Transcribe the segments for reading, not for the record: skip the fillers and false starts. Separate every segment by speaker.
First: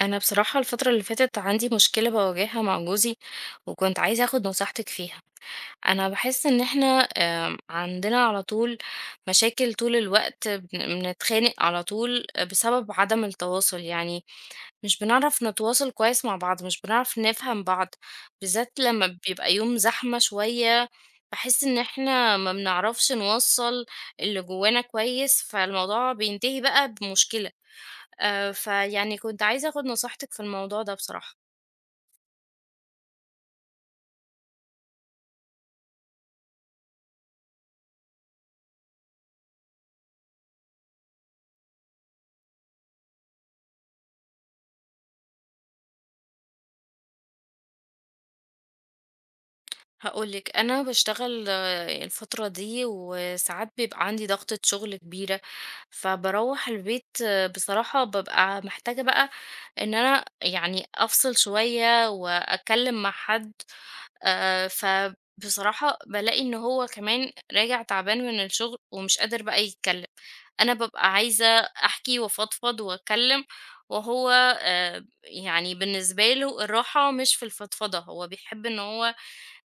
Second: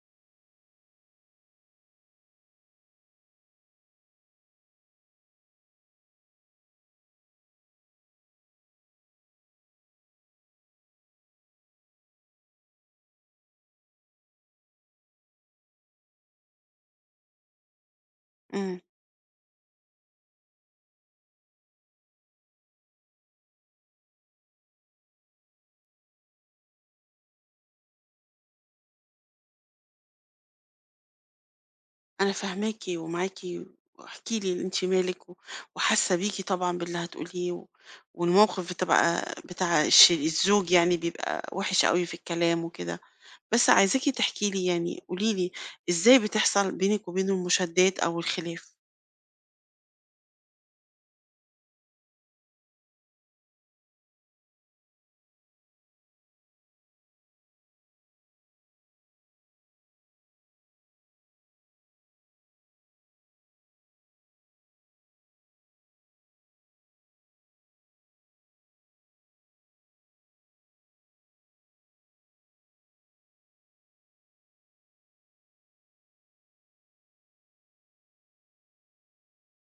Speaker 1: انا بصراحة الفترة اللي فاتت عندي مشكلة بواجهها مع جوزي، وكنت عايزة اخد نصيحتك فيها. انا بحس ان احنا عندنا على طول مشاكل طول الوقت، بنتخانق على طول بسبب عدم التواصل، يعني مش بنعرف نتواصل كويس مع بعض، مش بنعرف نفهم بعض، بالذات
Speaker 2: إمم،
Speaker 1: لما بيبقى يوم زحمة شوية. بحس ان احنا ما بنعرفش نوصل اللي جوانا كويس، فالموضوع بينتهي بقى بمشكلة. فيعني كنت عايزة آخد نصيحتِك في الموضوع ده بصراحة.
Speaker 2: أنا فاهماكِ ومعاكِ، واحكِ لي أنتِ مالِك وحاسة بيكِ طبعًا باللي هتقوليه، والموقف بتبقى بتاع الزوج يعني بيبقى وِحِش أوي في الكلام وكده، بس عايزاكِ تحكي لي يعني قولي لي إزاي بتحصل بينِك وبينه المشادات أو الخلاف؟
Speaker 1: هاقول لِك، أنا باشتغل الفترة دي وساعات بيبقى عندي ضغطة شغل كبيرة، فباروّح البيت آه، بصراحة بابقى محتاجة بقى إن أنا يعني أفصل شوية وأتكلّم مع حد. فبصراحة بالاقي إن هو كمان راجع تعبان من الشغل ومش قادر بقى يتكلّم. أنا بابقى عايزة أحكي وأفضفض وأتكلم، وهو يعني بالنسبة له الراحة مش في الفضفضة، هو بيحب إن هو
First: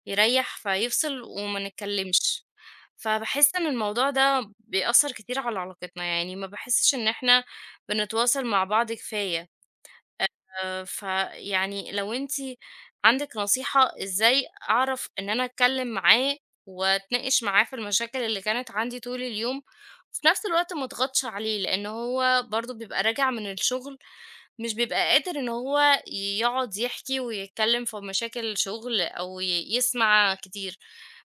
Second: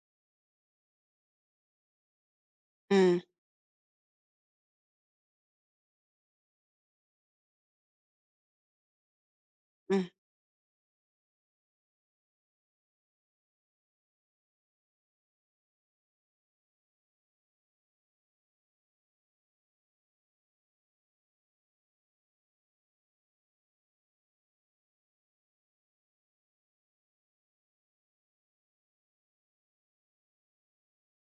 Speaker 1: يريّح فيفصل وما نتكلمش.
Speaker 2: إمم،
Speaker 1: فباحس إن الموضوع ده بيأثّر كتير على علاقتنا، يعني ما باحسش إن إحنا بنتواصل مع بعض كفاية.
Speaker 2: إمم،
Speaker 1: فيعني لو أنتِ عندِك نصيحة إزاي أعرف إن أنا أتكلم معاه وأتناقش معاه في المشاكل اللي كانت عندي طول اليوم، وفي نفس الوقت ما أضغطش عليه، لأن هو برضه بيبقى راجع من الشغل، مش بيبقى قادر إن هو يقعد يحكي ويتكلم في مشاكل الشغل أو يسمع كتير.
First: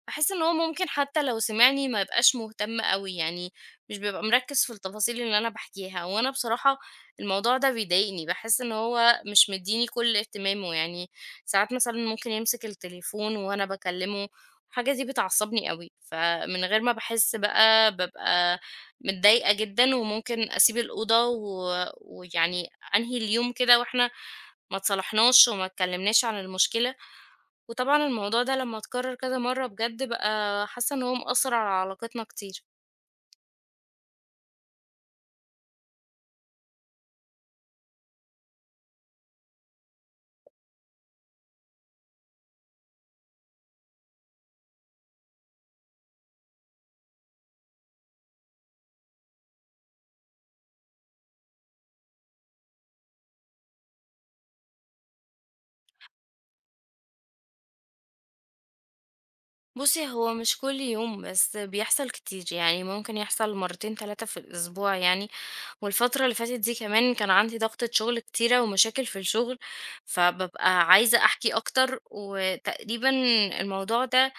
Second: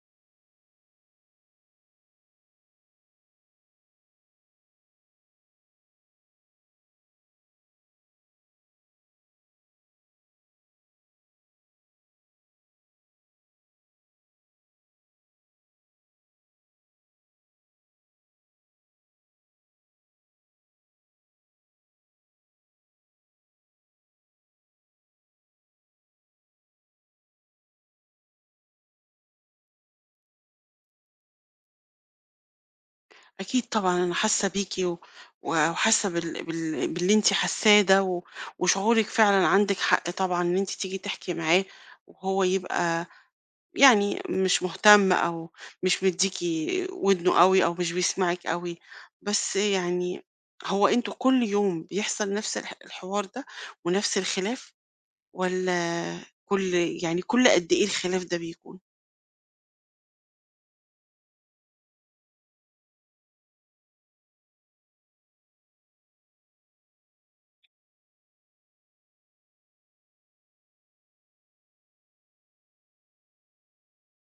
Speaker 1: باحس إن هو ممكن حتى لو سمعني ما يبقاش مهتم أوي، يعني مش بيبقى مركّز في التفاصيل اللي أنا باحكيها، وأنا بصراحة الموضوع ده بيضايقني، باحس إن هو مش مدّيني كل اهتمامه، يعني ساعات مثلًا ممكن يمسك التليفون وأنا باكلّمه، الحاجة دي بتعصّبني أوي، فمن غير ما باحس بقى بابقى متضايقة جدًا، وممكن أسيب الأوضة و ويعني أنهي اليوم كده وإحنا ما اتصالحناش وما اتكلّمناش عن المشكلة. وطبعًا الموضوع ده لمّا اتكرر كذا مرّة بجد بقى حاسة إن هو مأثّر على علاقتنا كتير.
Speaker 2: أكيد طبعًا أنا حاسة بيكِ وحاسة باللي أنتِ حاساه ده، وشعورِك فعلًا عندِك حق طبعًا إن أنتِ تيجي تحكي معاه، وهو يبقى يعني مش مهتم أو مش مديكي ودنه قوي أو مش بيسمعك قوي. بس يعني هو انتوا كل يوم بيحصل نفس الحوار ده ونفس الخلاف، ولا كل قد ايه الخلاف ده بيكون؟
Speaker 1: بُصّي، هو مش كل يوم، بس بيحصل كتير، يعني ممكن يحصل 2، 3 في الأسبوع يعني، والفترة اللي فاتت دي كمان كان عندي ضغطة شغل كتيرة ومشاكل في الشغل، فبابقى عايزة أحكي أكتر، وتقريبًا الموضوع ده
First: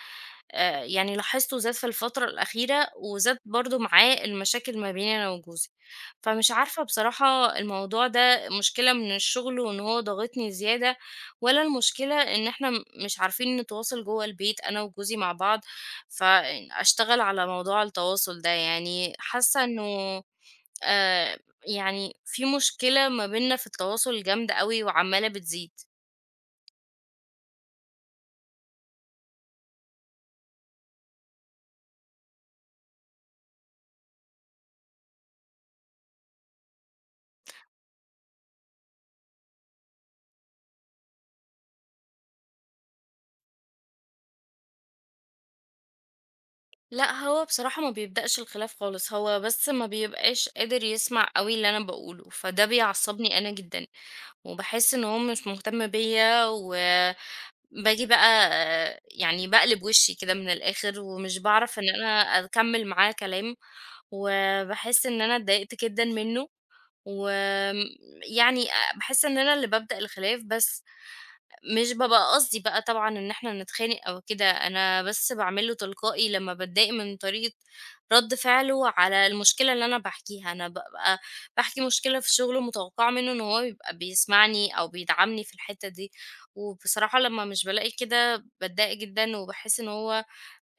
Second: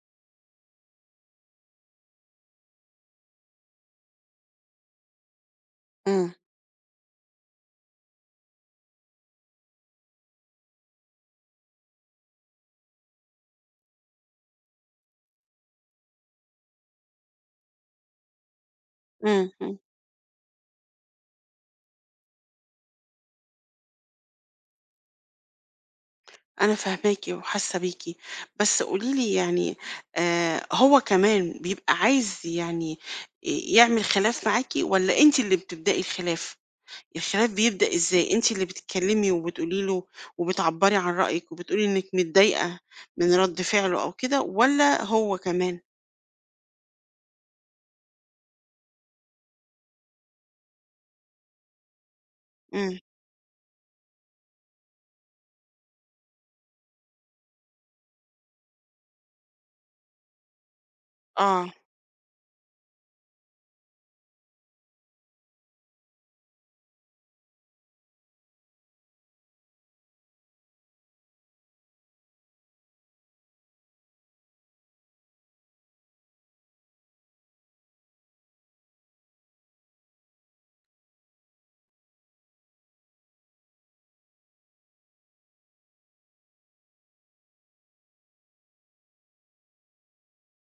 Speaker 1: يعني لاحظته زاد في الفترة الأخيرة، وزاد برضه معاه المشاكل ما بيني أنا وجوزي.
Speaker 2: امم
Speaker 1: فمش عارفة بصراحة الموضوع ده مشكلة من الشغل وإن هو ضاغطني زيادة، والّا المشكلة إن إحنا مش عارفين نتواصل جوّه البيت أنا وجوزي مع بعض، فأشتغل على موضوع التواصل ده. يعني حاسة
Speaker 2: امم
Speaker 1: إنه آآ يعني في مشكلة ما بيننا في التواصل جامدة أوي وعمّالة بتزيد.
Speaker 2: انا فاهماكي وحاسه بيكي، بس قوليلي يعني، هو كمان بيبقى عايز يعني يعمل خلاف معاكي ولا انت اللي بتبدأي الخلاف بيبدأ إزاي؟ أنتِ اللي بتتكلمي وبتقولي له وبتعبّري عن رأيِك وبتقولي إنِّك متضايقة من رَد فعله أو كده، والّا هو كمان؟
Speaker 1: لأ، هو بصراحة ما بيبدأش الخلاف خالص، هو بس ما بيبقاش قادر يسمع أوي اللي أنا باقوله، فده
Speaker 2: إمم.
Speaker 1: بيعصّبني أنا جدًا، وباحس إن هو مش مهتم بيّا، وباجي بقى آه، يعني باقلب وشّي كده من الآخر، ومش
Speaker 2: آه.
Speaker 1: باعرف إن أنا أكمّل معاه كلام، وباحس إن أنا اتضايقت جدًا منّه. وآمم يعني باحس إن أنا اللي بابدأ الخلاف، بس مش بابقى قصدي بقى طبعًا إن إحنا نتخانق أو كده، أنا بس باعمله تلقائي لمّا باتضايق من طريقة رَد فعله على المشكلة اللي أنا باحكيها، أنا بابقى باحكي مشكلة في شغله متوقعة منه إن هو يبقى بيسمعني أو بيدعمني في الحتة دي، وبصراحة لمّا مش بالاقي كده باتضايق جدًا، وباحس إن هو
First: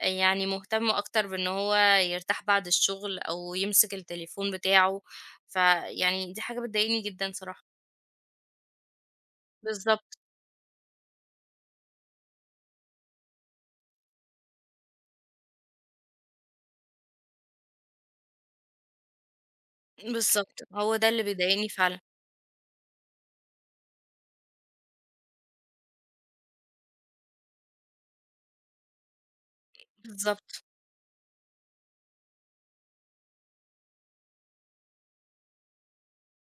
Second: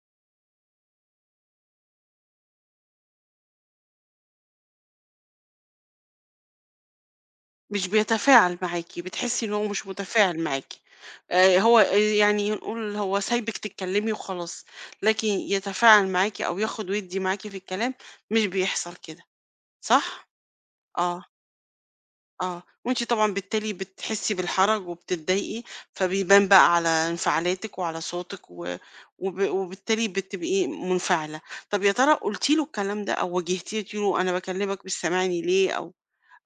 Speaker 1: يعني مهتم أكتر بإن هو يرتاح بعد الشغل أو يمسك التليفون بتاعه، فيعني دي حاجة بتضايقني جدًا صراحة.
Speaker 2: مش بيتفاعل معاكِ، بتحسّي إن هو مش
Speaker 1: بالضبط،
Speaker 2: متفاعل معاكِ. هو يعني نقول هو سايبِك تتكلمي وخلاص، لكن يتفاعل معاكِ أو ياخُد ويدّي معاكِ في الكلام مش بيحصل كده، صح؟
Speaker 1: بالضبط، هو ده اللي
Speaker 2: آه.
Speaker 1: بيضايقني فعلًا.
Speaker 2: آه، وأنتِ طبعًا بالتالي بتحسّي بالحرج وبتتضايقي، فبيبان بقى على انفعالاتِك وعلى صوتِك و وب وبالتالي
Speaker 1: بالضبط.
Speaker 2: بتبقي منفعلة. طَب يا ترى قُلتِ له الكلام ده أو واجهتيه قُلتِ له أنا باكلمك مش سامعني ليه، أو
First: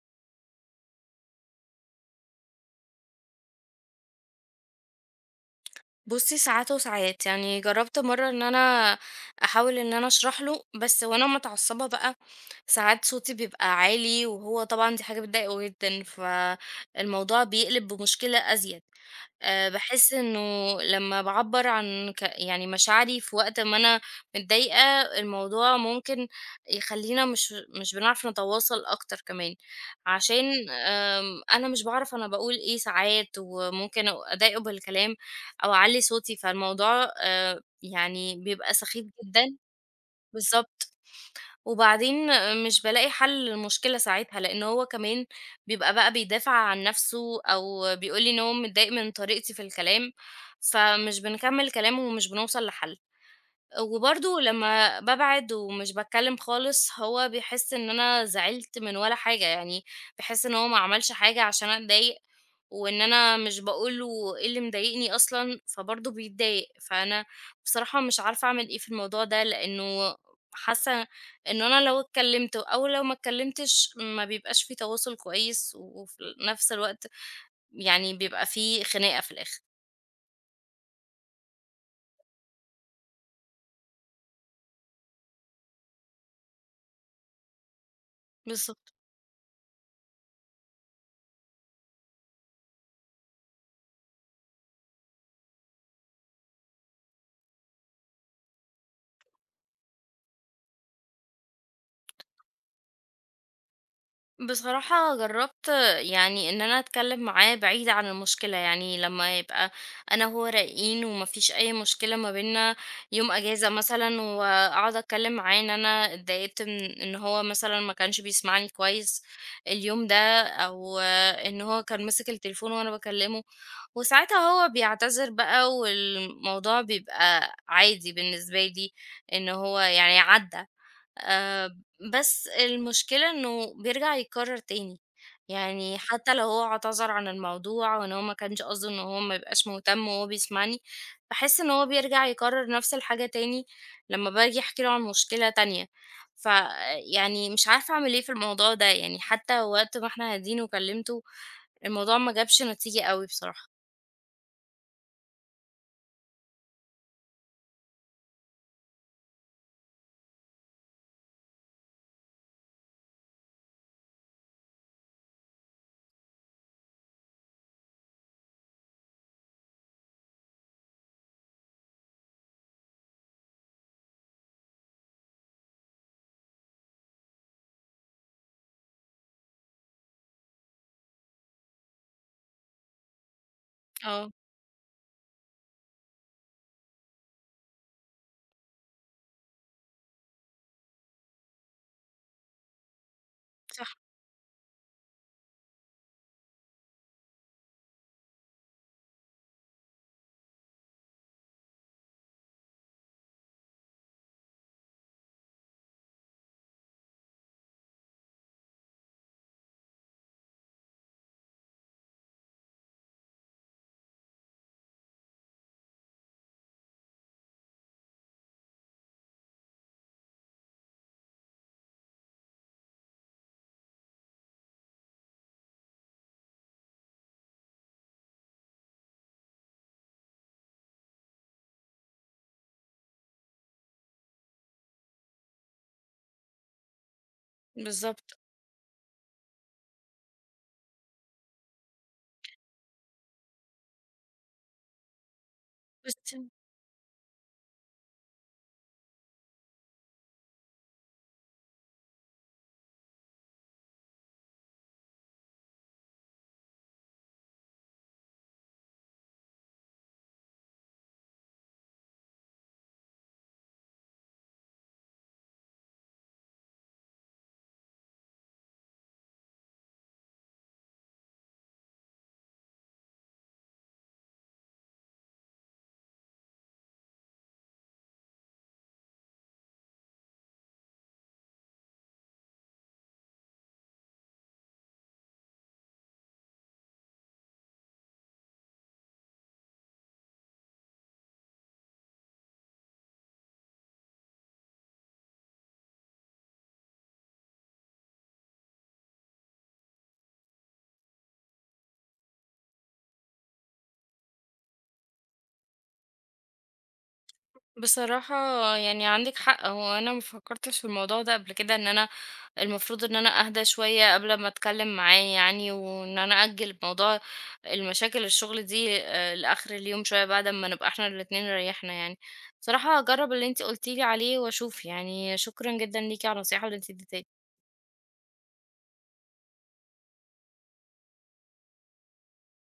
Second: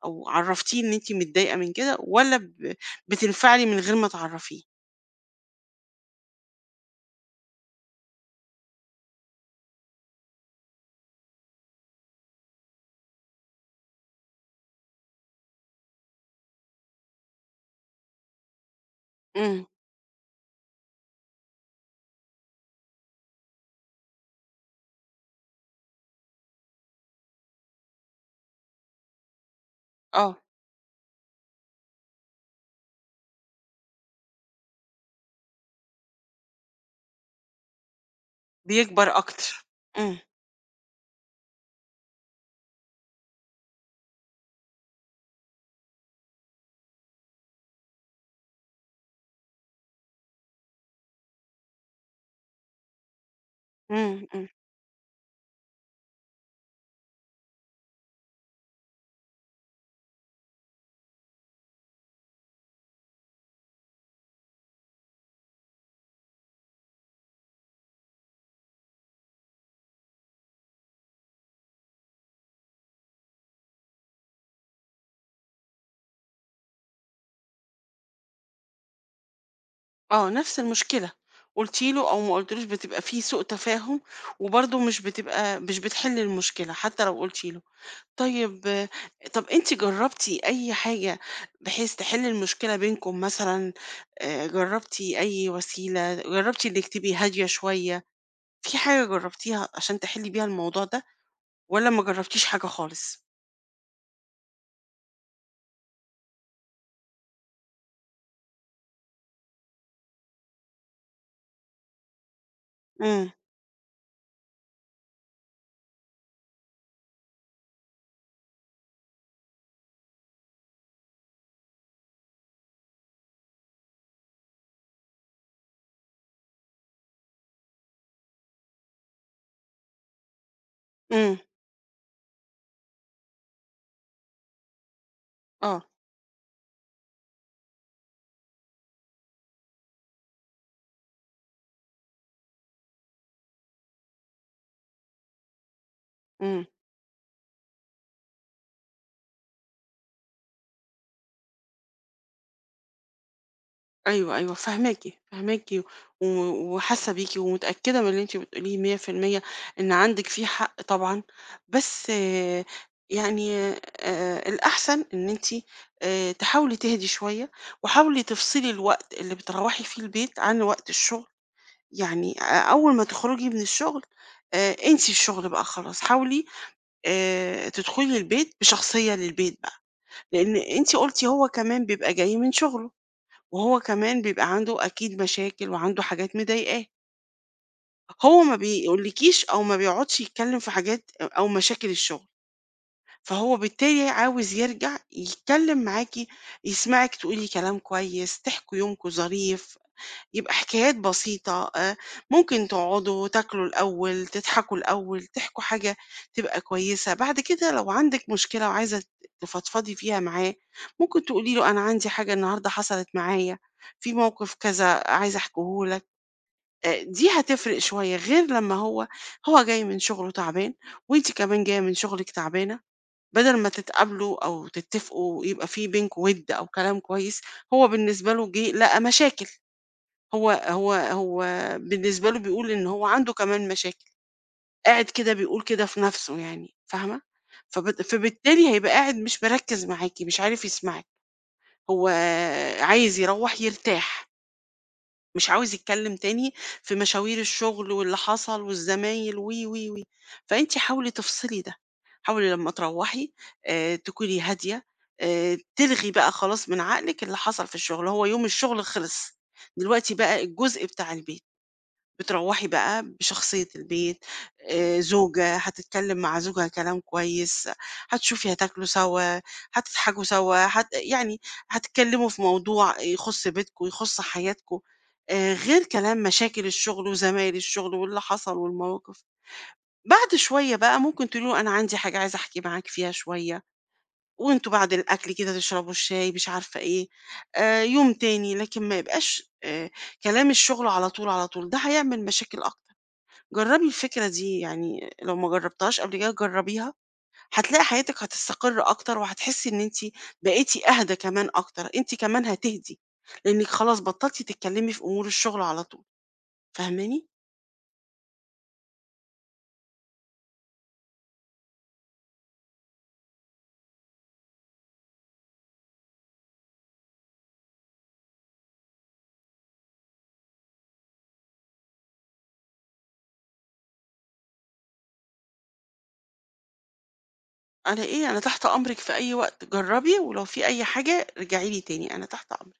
Speaker 2: أو عرّفتيه إن أنتِ متضايقة من كده، والّا بتنفعلي من غير ما تعرّفيه؟
Speaker 1: بُصّي ساعات وساعات، يعني جرّبت مرّة إن أنا أحاول إن أنا أشرح له، بس وأنا متعصبة بقى ساعات صوتي بيبقى عالي، وهو طبعًا دي حاجة بتضايقه جدًا، فالموضوع بيقلب بمشكلة أزيد.
Speaker 2: إمم،
Speaker 1: باحس إنه لمّا باعبّر عن يعني مشاعري في وقت ما أنا متضايقة، الموضوع ممكن يخلّينا مش بنعرف نتواصل أكتر كمان،
Speaker 2: آه،
Speaker 1: عشان أنا مش باعرف أنا باقول إيه ساعات، وممكن أضايقه بالكلام، أو أعلّي صوتي، فالموضوع يعني بيبقى سخيف
Speaker 2: بيكبر
Speaker 1: جدًا.
Speaker 2: أكتر. إمم،
Speaker 1: بالضبط. وبعدين آه، مش بالاقي حل للمشكلة ساعتها، لإن هو كمان بيبقى بقى بيدافع عن نَفْسه أو بيقول لي إن هو متضايق من طريقتي في الكلام، فمش بنكمّل كلام ومش بنوصل لحل.
Speaker 2: إمم،
Speaker 1: وبرضه
Speaker 2: إمم،
Speaker 1: لمّا بابعد ومش باتكلّم خالص، هو بيحس إن أنا زعلت من ولا حاجة، يعني بيحس إن هو ما عملش حاجة عشان أتضايق، وإن أنا مش باقول له إيه اللي مضايقني أصلًا، فبرضه بيتضايق. فأنا بصراحة مش عارفة أعمل إيه في الموضوع ده، لإنه حاسة إنه أنا لو اتكلّمت أو لو ما اتكلّمتش ما بيبقاش في تواصل كويس، وفي نفس الوقت يعني بيبقى في خناقة في الآخر.
Speaker 2: آه، نفس المشكلة. قُلتِ له أو ما قُلتيلوش بتبقى في سوء تفاهم، وبرضه مش بتحل المشكلة حتى لو قُلتِ له. طيب،
Speaker 1: بالضبط.
Speaker 2: طَب أنتِ جرّبتِ أي حاجة بحيث تحِل المشكلة بينكم مثلًا، جرّبتِ أي وسيلة، جرّبتِ إنِّك تبقي هادية شوية، في حاجة جرّبتيها عشان تحِلّي بيها الموضوع ده، والّا ما جرّبتيش حاجة خالص؟
Speaker 1: بصراحة جرّبت يعني إن أنا أتكلّم معاه بعيد عن المشكلة، يعني لمّا يبقى أنا وهو رايقين وما فيش أي مشكلة ما بيننا،
Speaker 2: إمم،
Speaker 1: يوم أجازة مثلًا وأقعد أتكلّم معاه إن أنا اتضايقت من إن هو مثلًا ما كانش بيسمعني كويس اليوم ده، أو إن هو كان ماسك التليفون وأنا باكلّمه، وساعتها هو بيعتذر بقى والموضوع بيبقى عادي بالنسبة لي إن هو يعني عدّى.
Speaker 2: إمم،
Speaker 1: آآ بس المشكلة إنه بيرجع يتكرر تاني،
Speaker 2: آه،
Speaker 1: يعني حتى لو هو اعتذر عن الموضوع وإن هو ما كانش قصده إن هو ما يبقاش مهتم وهو بيسمعني، باحس إن هو بيرجع يكرر نفس الحاجة تاني لمّا باجي أحكي له عن مشكلة تانية،
Speaker 2: إمم.
Speaker 1: فيعني مش عارفة أعمل إيه في الموضوع ده، يعني حتى وقت ما إحنا قاعدين وكلمته الموضوع ما جابش نتيجة أوي بصراحة.
Speaker 2: أيوه، أيوه، فاهماكِ، فاهماكِ و وحاسة بيكِ، ومتأكدة من اللي أنتِ بتقوليه 100% إن عندِك فيه حق طبعًا، بس يعني الأحسن إن أنتِ تحاولي تهدي شوية، وحاولي تفصلي الوقت اللي بتروّحي فيه البيت عن وقت الشغل، يعني أول ما تخرجي من الشغل انسي الشغل بقى خلاص، حاولي تدخلي البيت بشخصية للبيت بقى، لإن أنتِ قُلتِ هو كمان بيبقى جاي من شغله. وهو كمان
Speaker 1: آه،
Speaker 2: بيبقى عنده أكيد مشاكل وعنده حاجات مضايقاه، هو ما بيقولكيش أو ما بيقعدش يتكلّم في حاجات أو مشاكل الشغل، فهو
Speaker 1: صح،
Speaker 2: بالتالي عاوز يرجع يتكلّم معاكِ، يسمعِك تقولي كلام كويس، تحكوا يومكم ظريف، يبقى حكايات بسيطة، ممكن تقعدوا تاكلوا الأول، تضحكوا الأول، تحكوا حاجة تبقى كويسة، بعد كده لو عندِك مشكلة وعايزة تفضفضي فيها معاه، ممكن تقولي له أنا عندي حاجة النهارده حصلت معايا، في موقف كذا عايزة أحكيه لك، دي هتفرق شوية، غير لما هو جاي من شغله تعبان وأنتِ كمان جاية من شغلِك تعبانة، بدل ما تتقابلوا أو تتفقوا يبقى في بينكم وِد أو كلام كويس، هو بالنسبة له جه لقى مشاكل. هو بالنسبة له بيقول إن هو عنده كمان مشاكل، قاعد كده بيقول كده في نَفْسه، يعني فاهمة؟ فبت
Speaker 1: بالضبط.
Speaker 2: فبالتالي هيبقى قاعد مش مركّز معاكِ، مش عارف يسمعِك، هو عايز يروّح يرتاح، مش عاوز يتكلّم
Speaker 1: بُصّي
Speaker 2: تاني في مشاوير الشغل واللي حصل والزمايل و، و، و. فأنتِ حاولي تفصلي ده، حاولي لمّا تروّحي تكوني هادية، تلغي بقى خلاص من عقلِك اللي حصل في الشغل، هو يوم الشغل خلص، دلوقتي بقى الجزء بتاع البيت. بتروّحي بقى بشخصية البيت، زوجة، هتتكلم مع زوجها كلام كويس، هتشوفي هتاكلوا سوا، هتضحكوا سوا، هت يعني هتتكلموا في موضوع يخُص بيتكم، يخُص حياتكم، غير كلام مشاكل الشغل وزمايل الشغل واللي حصل والمواقف. بعد شوية بقى ممكن تقولي له أنا عندي حاجة عايزة أحكي معاك فيها شوية، وأنتم بعد الأكل كده تشربوا الشاي مش عارفة إيه، يوم تاني، لكن ما يبقاش كلام الشغل على طول، على طول، ده هيعمل مشاكل أكتر. جرّبي الفكرة دي، يعني لو ما جرّبتهاش قبل كده جرّبيها، هتلاقي حياتِك هتستقر أكتر وهتحسّي إن أنتِ بقيتِ أهدى كمان أكتر، أنتِ كمان هتهدي، لإنِّك خلاص بطّلتِ تتكلّمي في أمور الشغل على طول، فاهماني؟
Speaker 1: بصراحة يعني عندِك حق، هو أنا ما فكرتش في الموضوع ده قبل كده إن أنا المفروض إن أنا أهدى شوية قبل ما أتكلم معاه يعني، وإن أنا أأجل موضوع المشاكل الشغل دي لآخر اليوم شوية بعد أمّا نبقى إحنا الاتنين ريّحنا يعني. بصراحة هاجرّب اللي أنتِ قُلتِ لي عليه وأشوف يعني، شكرًا جدًا ليكِ على النصيحة اللي أنتِ اديتها لي.
Speaker 2: أنا تحت أمرِك في أي وقت، جرّبي ولو في أي حاجة رجعي لي تاني، أنا تحت أمرِك.